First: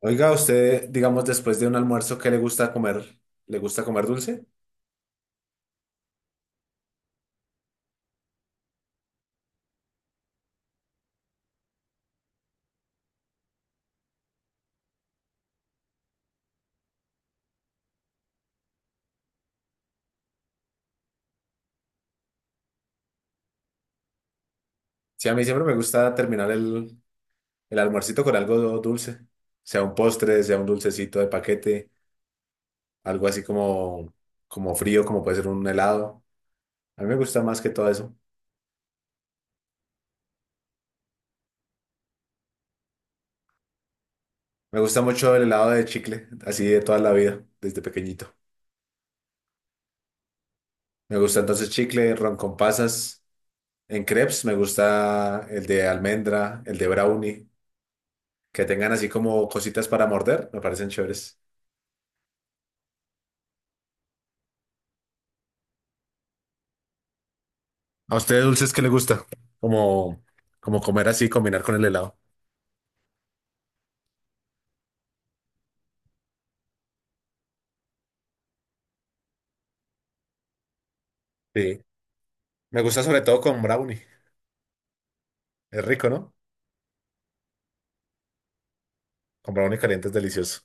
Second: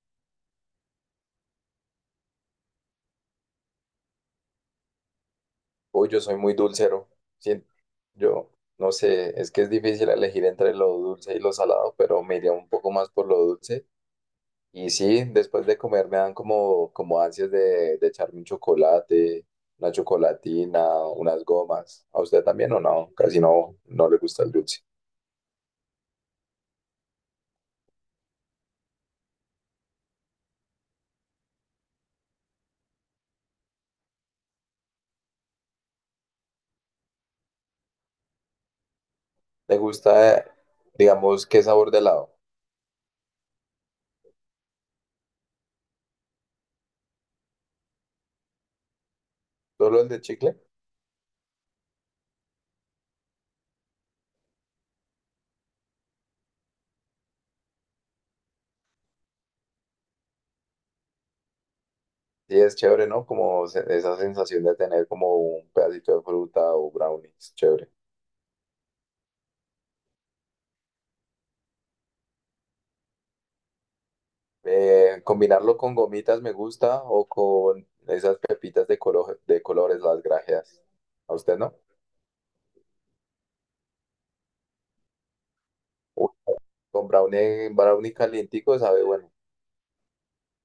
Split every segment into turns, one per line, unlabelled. Oiga, usted, digamos, después de un almuerzo, ¿qué le gusta comer? ¿Le gusta comer dulce?
Uy, yo soy muy dulcero. Sien- yo no sé, es que es difícil elegir entre lo dulce y lo salado, pero me iría un poco más por lo dulce. Y sí, después de comer me dan como ansias de echarme un chocolate, una chocolatina, unas gomas. ¿A usted también o no? Casi no le gusta el dulce.
Sí, a mí siempre me gusta terminar el almuercito con algo dulce, sea un postre, sea un dulcecito de paquete, algo así como, como frío, como puede ser un helado. A mí me gusta más que todo eso.
¿Le gusta, digamos, qué sabor de helado?
Me gusta mucho el helado de chicle, así de toda la vida, desde pequeñito.
¿Solo el de chicle?
Me gusta entonces chicle, ron con pasas. En crepes me gusta el de almendra, el de brownie, que tengan así como cositas para morder, me parecen chéveres.
Sí, es chévere, ¿no? Como esa sensación de tener como un pedacito de fruta o brownies, chévere.
¿A usted de dulces qué le gusta? Como, como comer así, combinar con el helado.
Combinarlo con gomitas me gusta o con esas pepitas de, de colores, las grajeas. ¿A usted no?
Sí. Me gusta sobre todo con brownie. Es rico,
Uy,
¿no?
con brownie, brownie calientico sabe bueno.
Con brownie caliente es delicioso.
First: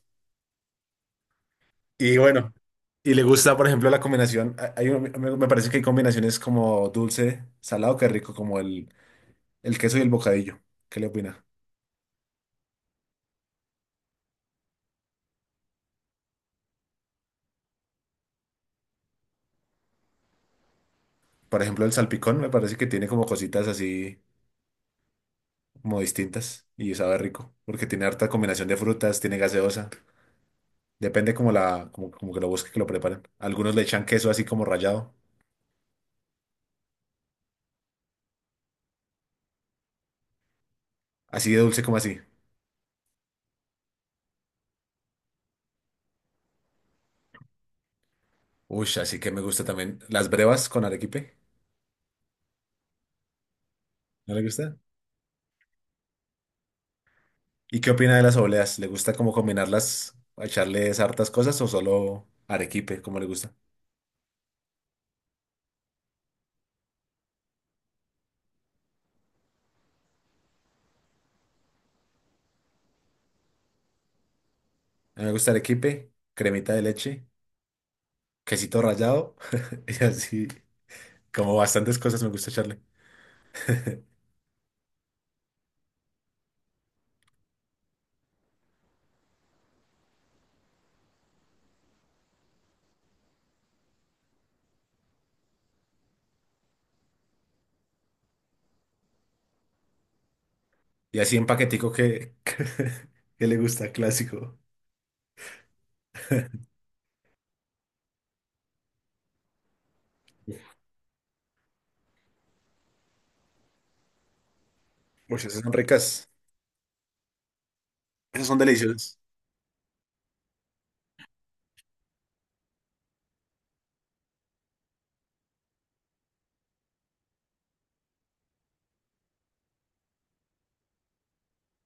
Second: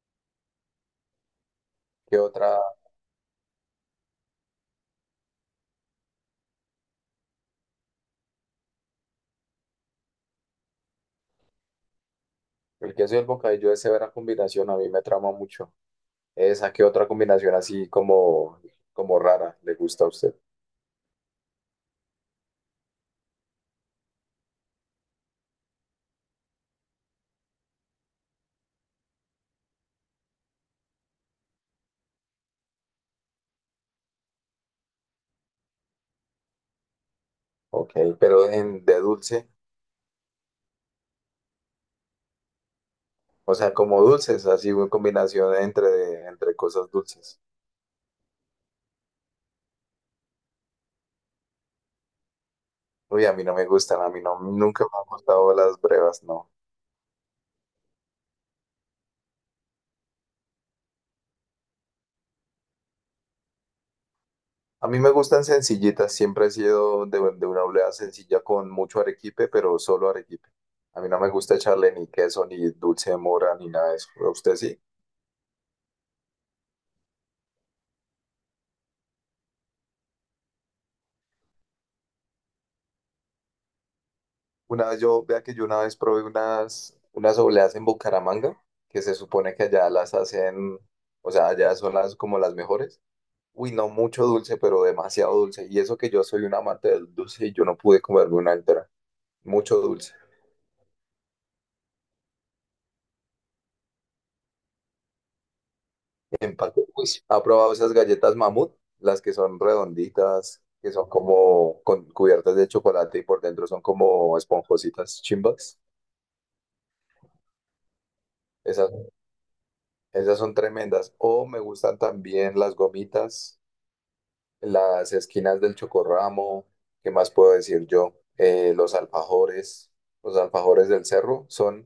Y
¿Qué
bueno,
otra?
y le gusta, por ejemplo, la combinación. Me parece que hay combinaciones como dulce, salado, que es rico, como el queso y el bocadillo. ¿Qué le opina?
El queso y el bocadillo es severa combinación, a mí me trama mucho. Esa, ¿qué otra combinación así como, como rara le gusta a usted?
Por ejemplo, el salpicón me parece que tiene como cositas así como distintas y sabe rico, porque tiene harta combinación de frutas, tiene gaseosa. Depende como como, como que lo busque, que lo preparen. Algunos le echan queso así como rallado.
Ok, pero en, de dulce,
Así de dulce como así.
o sea, como dulces, así una combinación entre, entre cosas dulces.
Uy, así que me gusta también. Las brevas con arequipe.
Uy, a mí no me gustan, a mí
¿No
no,
le gusta?
nunca me han gustado las brevas, no.
¿Y qué opina de las obleas? ¿Le gusta como combinarlas, echarles hartas cosas o solo arequipe? ¿Cómo le gusta?
A mí me gustan sencillitas, siempre he sido de una oleada sencilla con mucho arequipe, pero solo arequipe. A mí no me gusta echarle ni queso, ni dulce de mora, ni nada de eso. ¿A usted sí?
A mí me gusta arequipe, cremita de leche, quesito rallado y así como bastantes cosas me gusta echarle.
Una vez yo, vea que yo una vez probé unas, unas obleas en Bucaramanga, que se supone que allá las hacen, o sea, allá son las como las mejores. Uy, no mucho dulce, pero demasiado dulce. Y eso que yo soy un amante del dulce y yo no pude comerme una entera. Mucho dulce.
Y así en paquetico que, que le gusta, clásico.
Empate, juicio. ¿Ha probado esas galletas mamut? Las que son redonditas, que son como con cubiertas de chocolate y por dentro son como esponjositas
Uy, esas son
chimbas.
ricas. Esas son
Esas,
deliciosas.
esas son tremendas. O me gustan también las gomitas, las esquinas del chocorramo. ¿Qué más puedo decir yo? Los alfajores. Los alfajores del cerro son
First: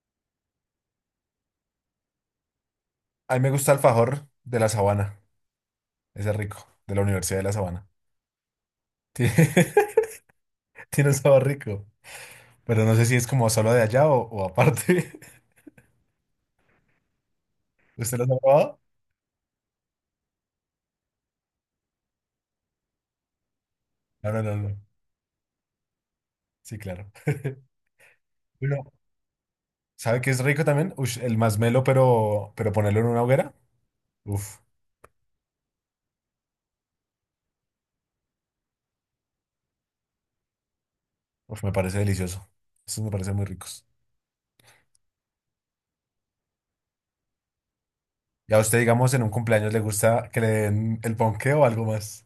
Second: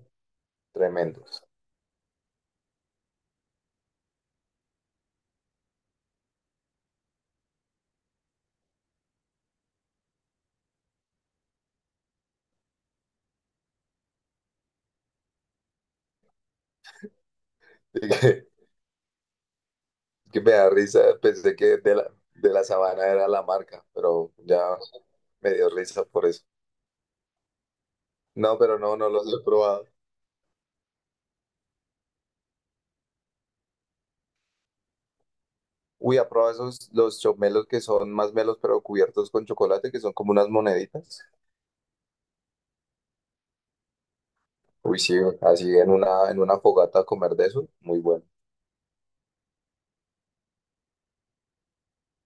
tremendos.
A mí me gusta el alfajor de la Sabana. Ese es rico, de la Universidad de la Sabana. Sí. Sí, no estaba rico. Pero no sé si es como solo de allá o aparte. ¿Usted lo ha
Que,
probado?
que me da risa. Pensé que de la sabana era la marca,
No,
pero
no, no,
ya
no.
me dio risa por eso.
Sí, claro.
No, pero
Bueno,
no, no los he probado.
¿sabe qué es rico también? Ush, el masmelo, pero ponerlo en una hoguera. Uf,
Uy, ha probado esos, los chopmelos que son más melos, pero cubiertos con chocolate, que son como unas moneditas.
uf, me parece delicioso. Esos me parecen muy ricos.
Uy, sí, así en una fogata comer de eso, muy bueno.
Y a usted, digamos, en un cumpleaños le gusta que le den el ponqué o algo más.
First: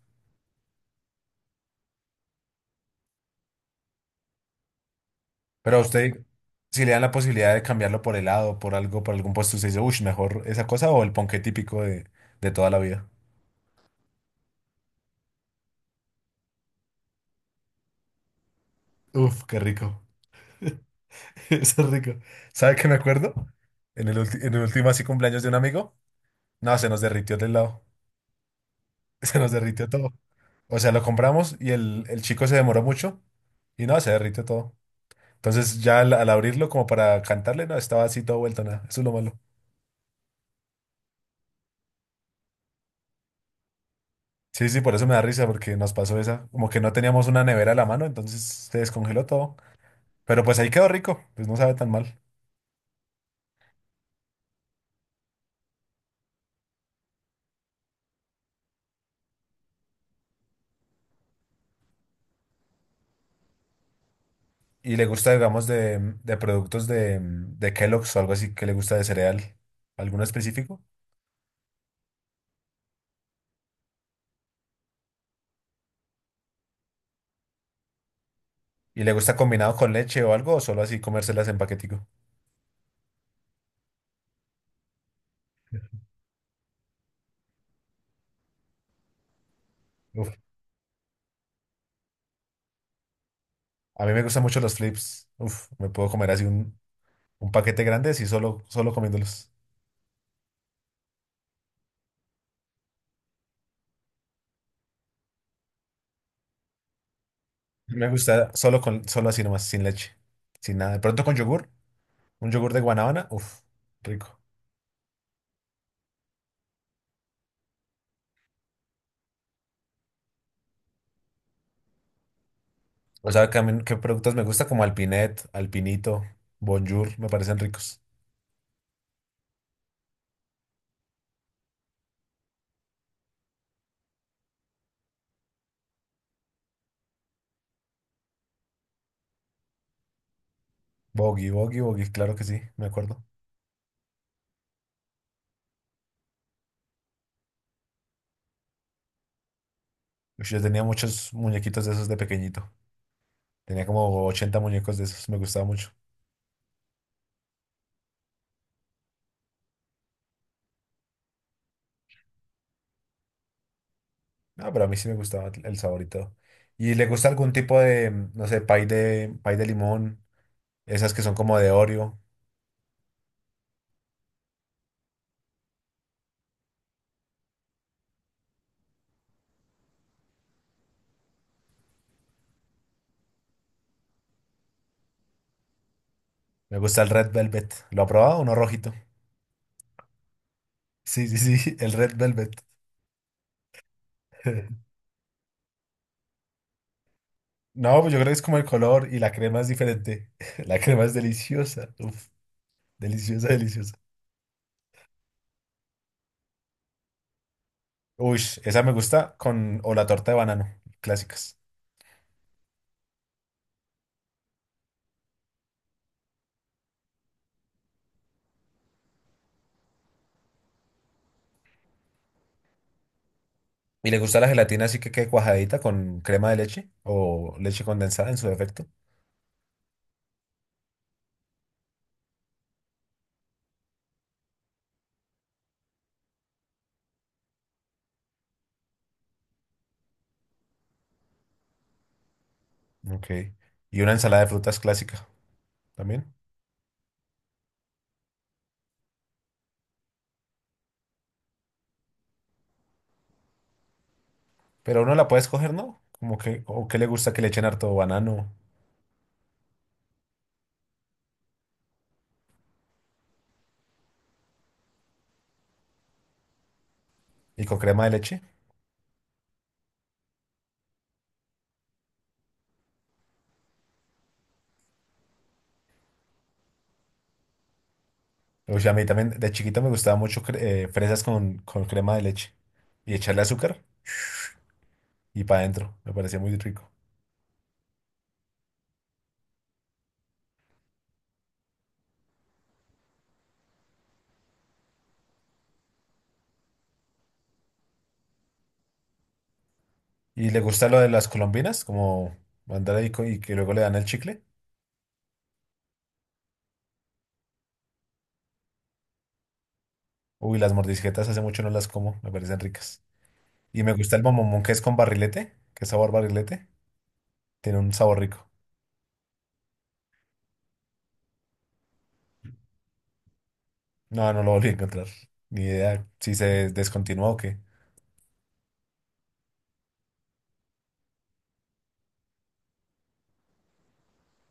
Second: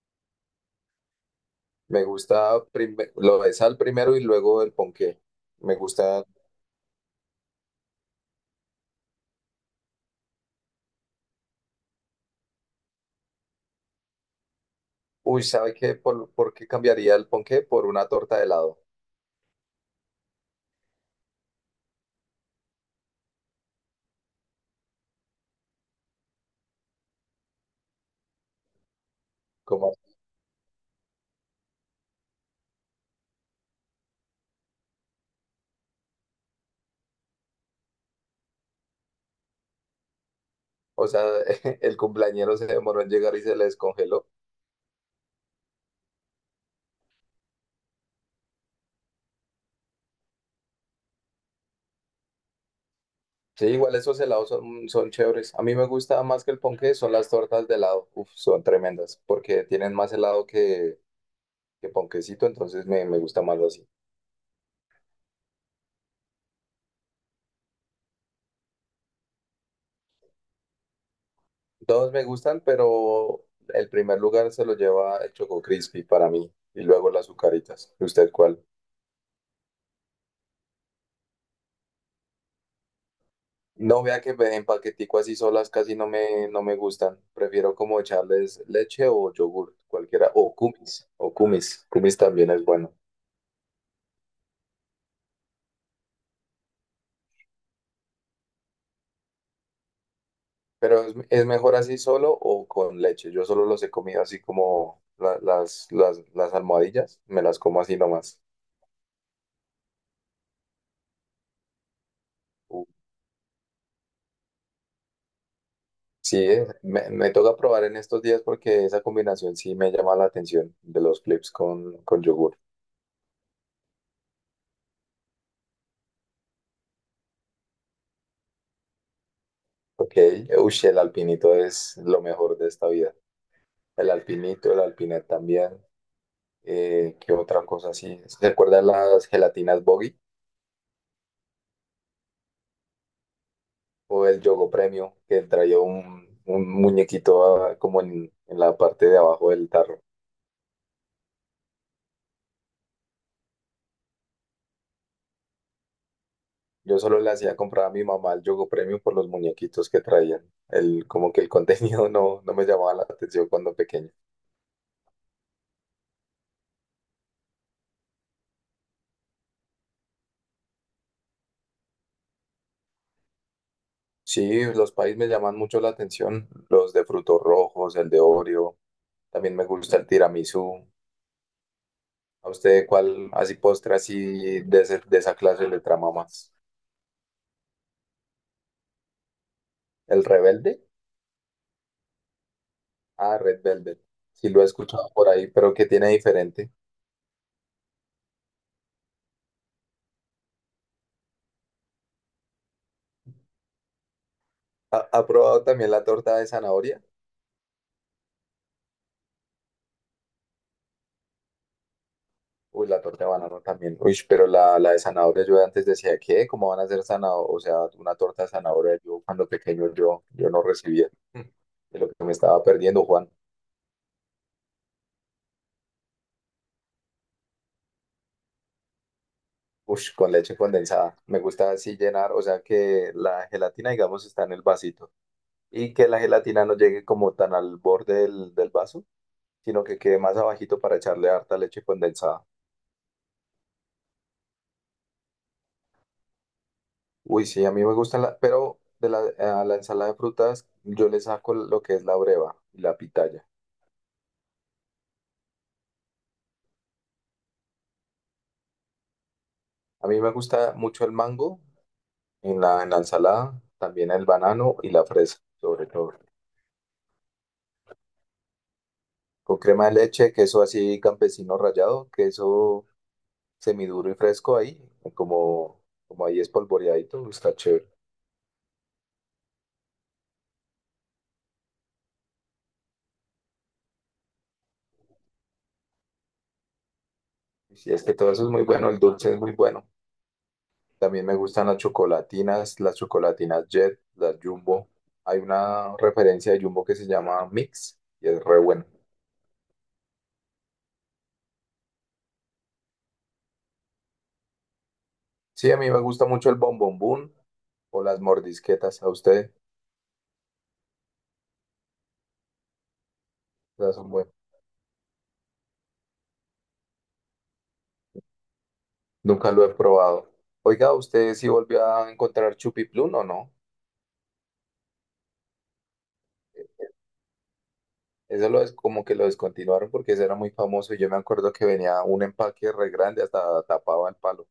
Me gusta lo de sal primero y luego el ponqué. Me
Pero a usted,
gusta,
si le dan la posibilidad de cambiarlo por helado, por algo, por algún postre, usted dice, uff, mejor esa cosa o el ponqué típico de toda la vida.
uy, ¿sabe qué? Por qué cambiaría el ponqué? Por una torta de helado.
Uf, qué rico. Eso es rico. ¿Sabe qué me acuerdo? En en el último así cumpleaños de un amigo, no, se nos derritió el helado. Se nos derritió
Como,
todo. O sea, lo compramos y el chico se demoró mucho y no, se derritió todo. Entonces ya al abrirlo como para cantarle, no, estaba así todo vuelto, nada. Eso es lo malo.
o sea, el cumpleañero se demoró en llegar y se le descongeló.
Sí, sí, por eso me da risa porque nos pasó esa. Como que no teníamos una nevera a la mano, entonces se descongeló todo. Pero pues ahí quedó rico, pues no sabe tan mal.
Sí, igual esos helados son, son chéveres. A mí me gusta más que el ponqué, son las tortas de helado. Uf, son tremendas, porque tienen más helado que ponquecito, entonces me gusta más así.
Y le gusta, digamos, de productos de Kellogg's o algo así que le gusta de cereal. ¿Alguno específico?
Todos me gustan, pero el primer lugar se lo lleva el Choco Crispy para mí, y luego las azucaritas. ¿Y usted cuál?
¿Y le gusta combinado con leche o algo o solo así comérselas en paquetico?
No vea que en paquetico así solas casi no me, no me gustan. Prefiero como echarles leche o yogur, cualquiera,
Uf,
o kumis, o kumis. Kumis también es bueno.
a mí me gustan mucho los flips. Uf, me puedo comer así un paquete grande así solo, solo comiéndolos.
Pero es mejor así solo o con leche. Yo solo los he comido así como las almohadillas, me las como así
Me
nomás.
gusta solo con, solo así nomás, sin leche, sin nada. De pronto con yogur, un yogur de
Uh,
guanábana, uf, rico.
Sí, me, me toca probar en estos días porque esa combinación sí me llama la atención de los clips con yogur.
O sea, que a mí, ¿qué productos me gusta? Como Alpinet, Alpinito, Bonjour, me parecen ricos.
Ok, uy, el alpinito es lo mejor de esta vida. El alpinito, el alpinet también. ¿Qué otra cosa así? ¿Se acuerdan las gelatinas Boggy?
Bogi, Bogi, Bogi, claro que sí, me acuerdo.
O el Yogo Premio, que traía un muñequito ah, como en la parte de abajo del tarro.
Uf, yo tenía muchos muñequitos de esos de pequeñito. Tenía como 80 muñecos de esos, me gustaba mucho.
Yo solo le hacía comprar a mi mamá el Yogo Premio por los muñequitos que traían. El, como que el contenido no, no me llamaba la atención cuando pequeño.
No, pero a mí sí me gustaba el saborito. ¿Y le gusta algún tipo de, no sé, pay de limón? Esas que son como de Oreo.
Sí, los país me llaman mucho la atención, los de frutos rojos, el de Oreo, también me gusta el tiramisú. ¿A usted cuál así postre así de, de esa clase le trama más?
Me gusta el Red Velvet. ¿Lo ha probado? Uno rojito.
¿El rebelde?
Sí, sí, sí, el Red Velvet.
Ah, Red Velvet. Sí lo he escuchado por ahí, pero ¿qué tiene diferente?
No, pues yo creo que es como el color y la crema es diferente. La crema es deliciosa. Uf, deliciosa, deliciosa.
¿Ha probado también la torta de zanahoria?
Uy, esa me gusta con, o la torta de banano, clásicas.
Uy, la torta de banano también. Uy, pero la de zanahoria yo antes decía, ¿qué? ¿Cómo van a hacer zanahoria? O sea, una torta de zanahoria yo cuando pequeño yo, yo no recibía. Mm. De lo que me estaba perdiendo, Juan.
¿Y le gusta la gelatina así que quede cuajadita con crema de leche o leche condensada en su defecto?
Ush, con leche condensada. Me gusta así llenar, o sea que la gelatina, digamos, está en el vasito. Y que la gelatina no llegue como tan al borde del, del vaso, sino que quede más abajito para echarle harta leche condensada.
Ok. Y una ensalada de frutas clásica. También.
Uy, sí, a mí me gusta la, pero de la, a la ensalada de frutas yo le saco lo que es la breva y la pitaya.
Pero uno la puede escoger, ¿no? Como que, o que le gusta que le echen harto banano
A mí me gusta mucho el mango en la ensalada, también el banano y la fresa, sobre todo.
y con crema de leche.
Con crema de leche, queso así campesino rallado, queso semiduro y fresco ahí, como, como ahí espolvoreadito, está chévere.
O sea, a mí también de chiquito me gustaba mucho fresas con crema de leche y echarle azúcar y para adentro. Me parecía muy rico.
Y sí, es que todo eso es muy bueno, el dulce es muy bueno. También me gustan las chocolatinas Jet, las Jumbo. Hay una referencia de Jumbo que se llama Mix y es re bueno.
¿Y le gusta lo de las colombinas? Como mandar y que luego le dan el chicle.
Sí, a mí me gusta mucho el bombombón o las mordisquetas. A usted
Uy, las mordisquetas hace mucho no las como, me parecen ricas. Y me
las son
gusta el
buenas.
mamomón que es con barrilete, que es sabor barrilete. Tiene un sabor rico.
Nunca lo he probado. Oiga, ¿usted sí volvió a encontrar Chupiplum o no?
No, no lo volví a encontrar. Ni idea si se descontinuó o qué.
Eso lo es como que lo descontinuaron porque ese era muy famoso y yo me acuerdo que venía un empaque re grande, hasta tapaba el palo.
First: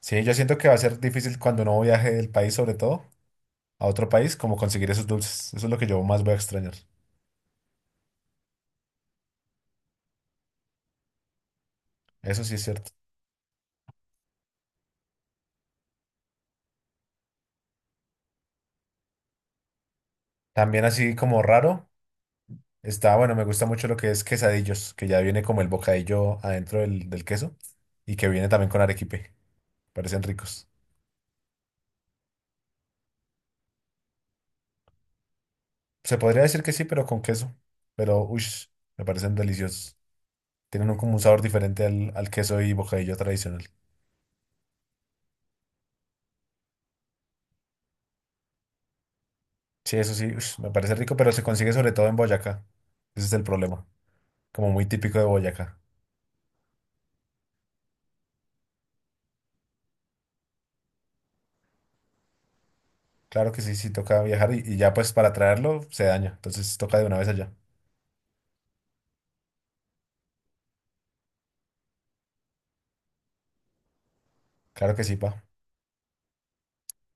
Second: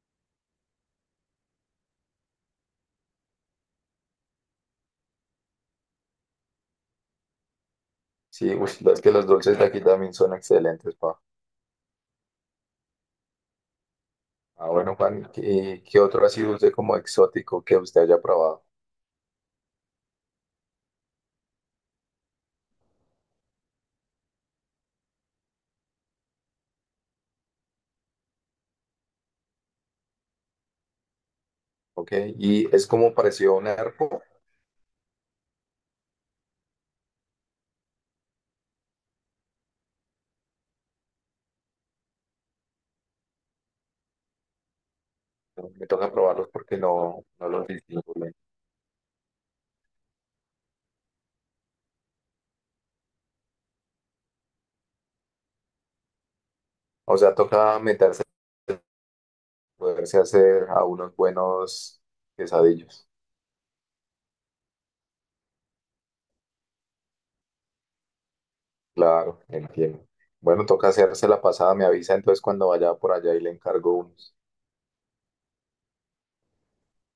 Sí, yo siento que va a ser difícil cuando uno viaje del país, sobre todo a otro país, como conseguir esos dulces. Eso es lo que yo más voy a extrañar.
Sí, uy, no, es que los dulces de aquí también son excelentes, pa.
Eso sí es cierto.
Ah, bueno, Juan, ¿qué otro ha sido usted como exótico que usted haya probado?
También así como raro, está, bueno, me gusta mucho lo que es quesadillos, que ya viene como el bocadillo adentro del queso y que viene también con arequipe. Parecen ricos.
¿Ok? Y es como parecido a un arco,
Se podría decir que sí, pero con queso. Pero, uy, me parecen deliciosos. Tienen un, como un sabor diferente al queso y bocadillo tradicional.
me toca probarlos porque no, no los distingo bien.
Sí, eso sí, ush, me parece rico, pero se consigue sobre todo en Boyacá. Ese es el problema. Como muy típico de Boyacá.
O sea, toca meterse, poderse hacer a unos buenos quesadillos.
Claro que sí, sí toca viajar y ya pues para traerlo se daña. Entonces toca de una vez allá.
Claro, entiendo. Bueno, toca hacerse la pasada, me avisa entonces cuando vaya por allá y le encargo unos.
Claro que sí, pa.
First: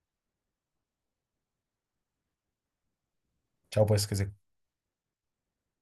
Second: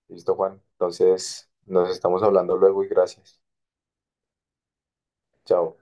¿Listo, Juan? Entonces, nos estamos hablando luego y gracias.
Chao pues, que se
Chao.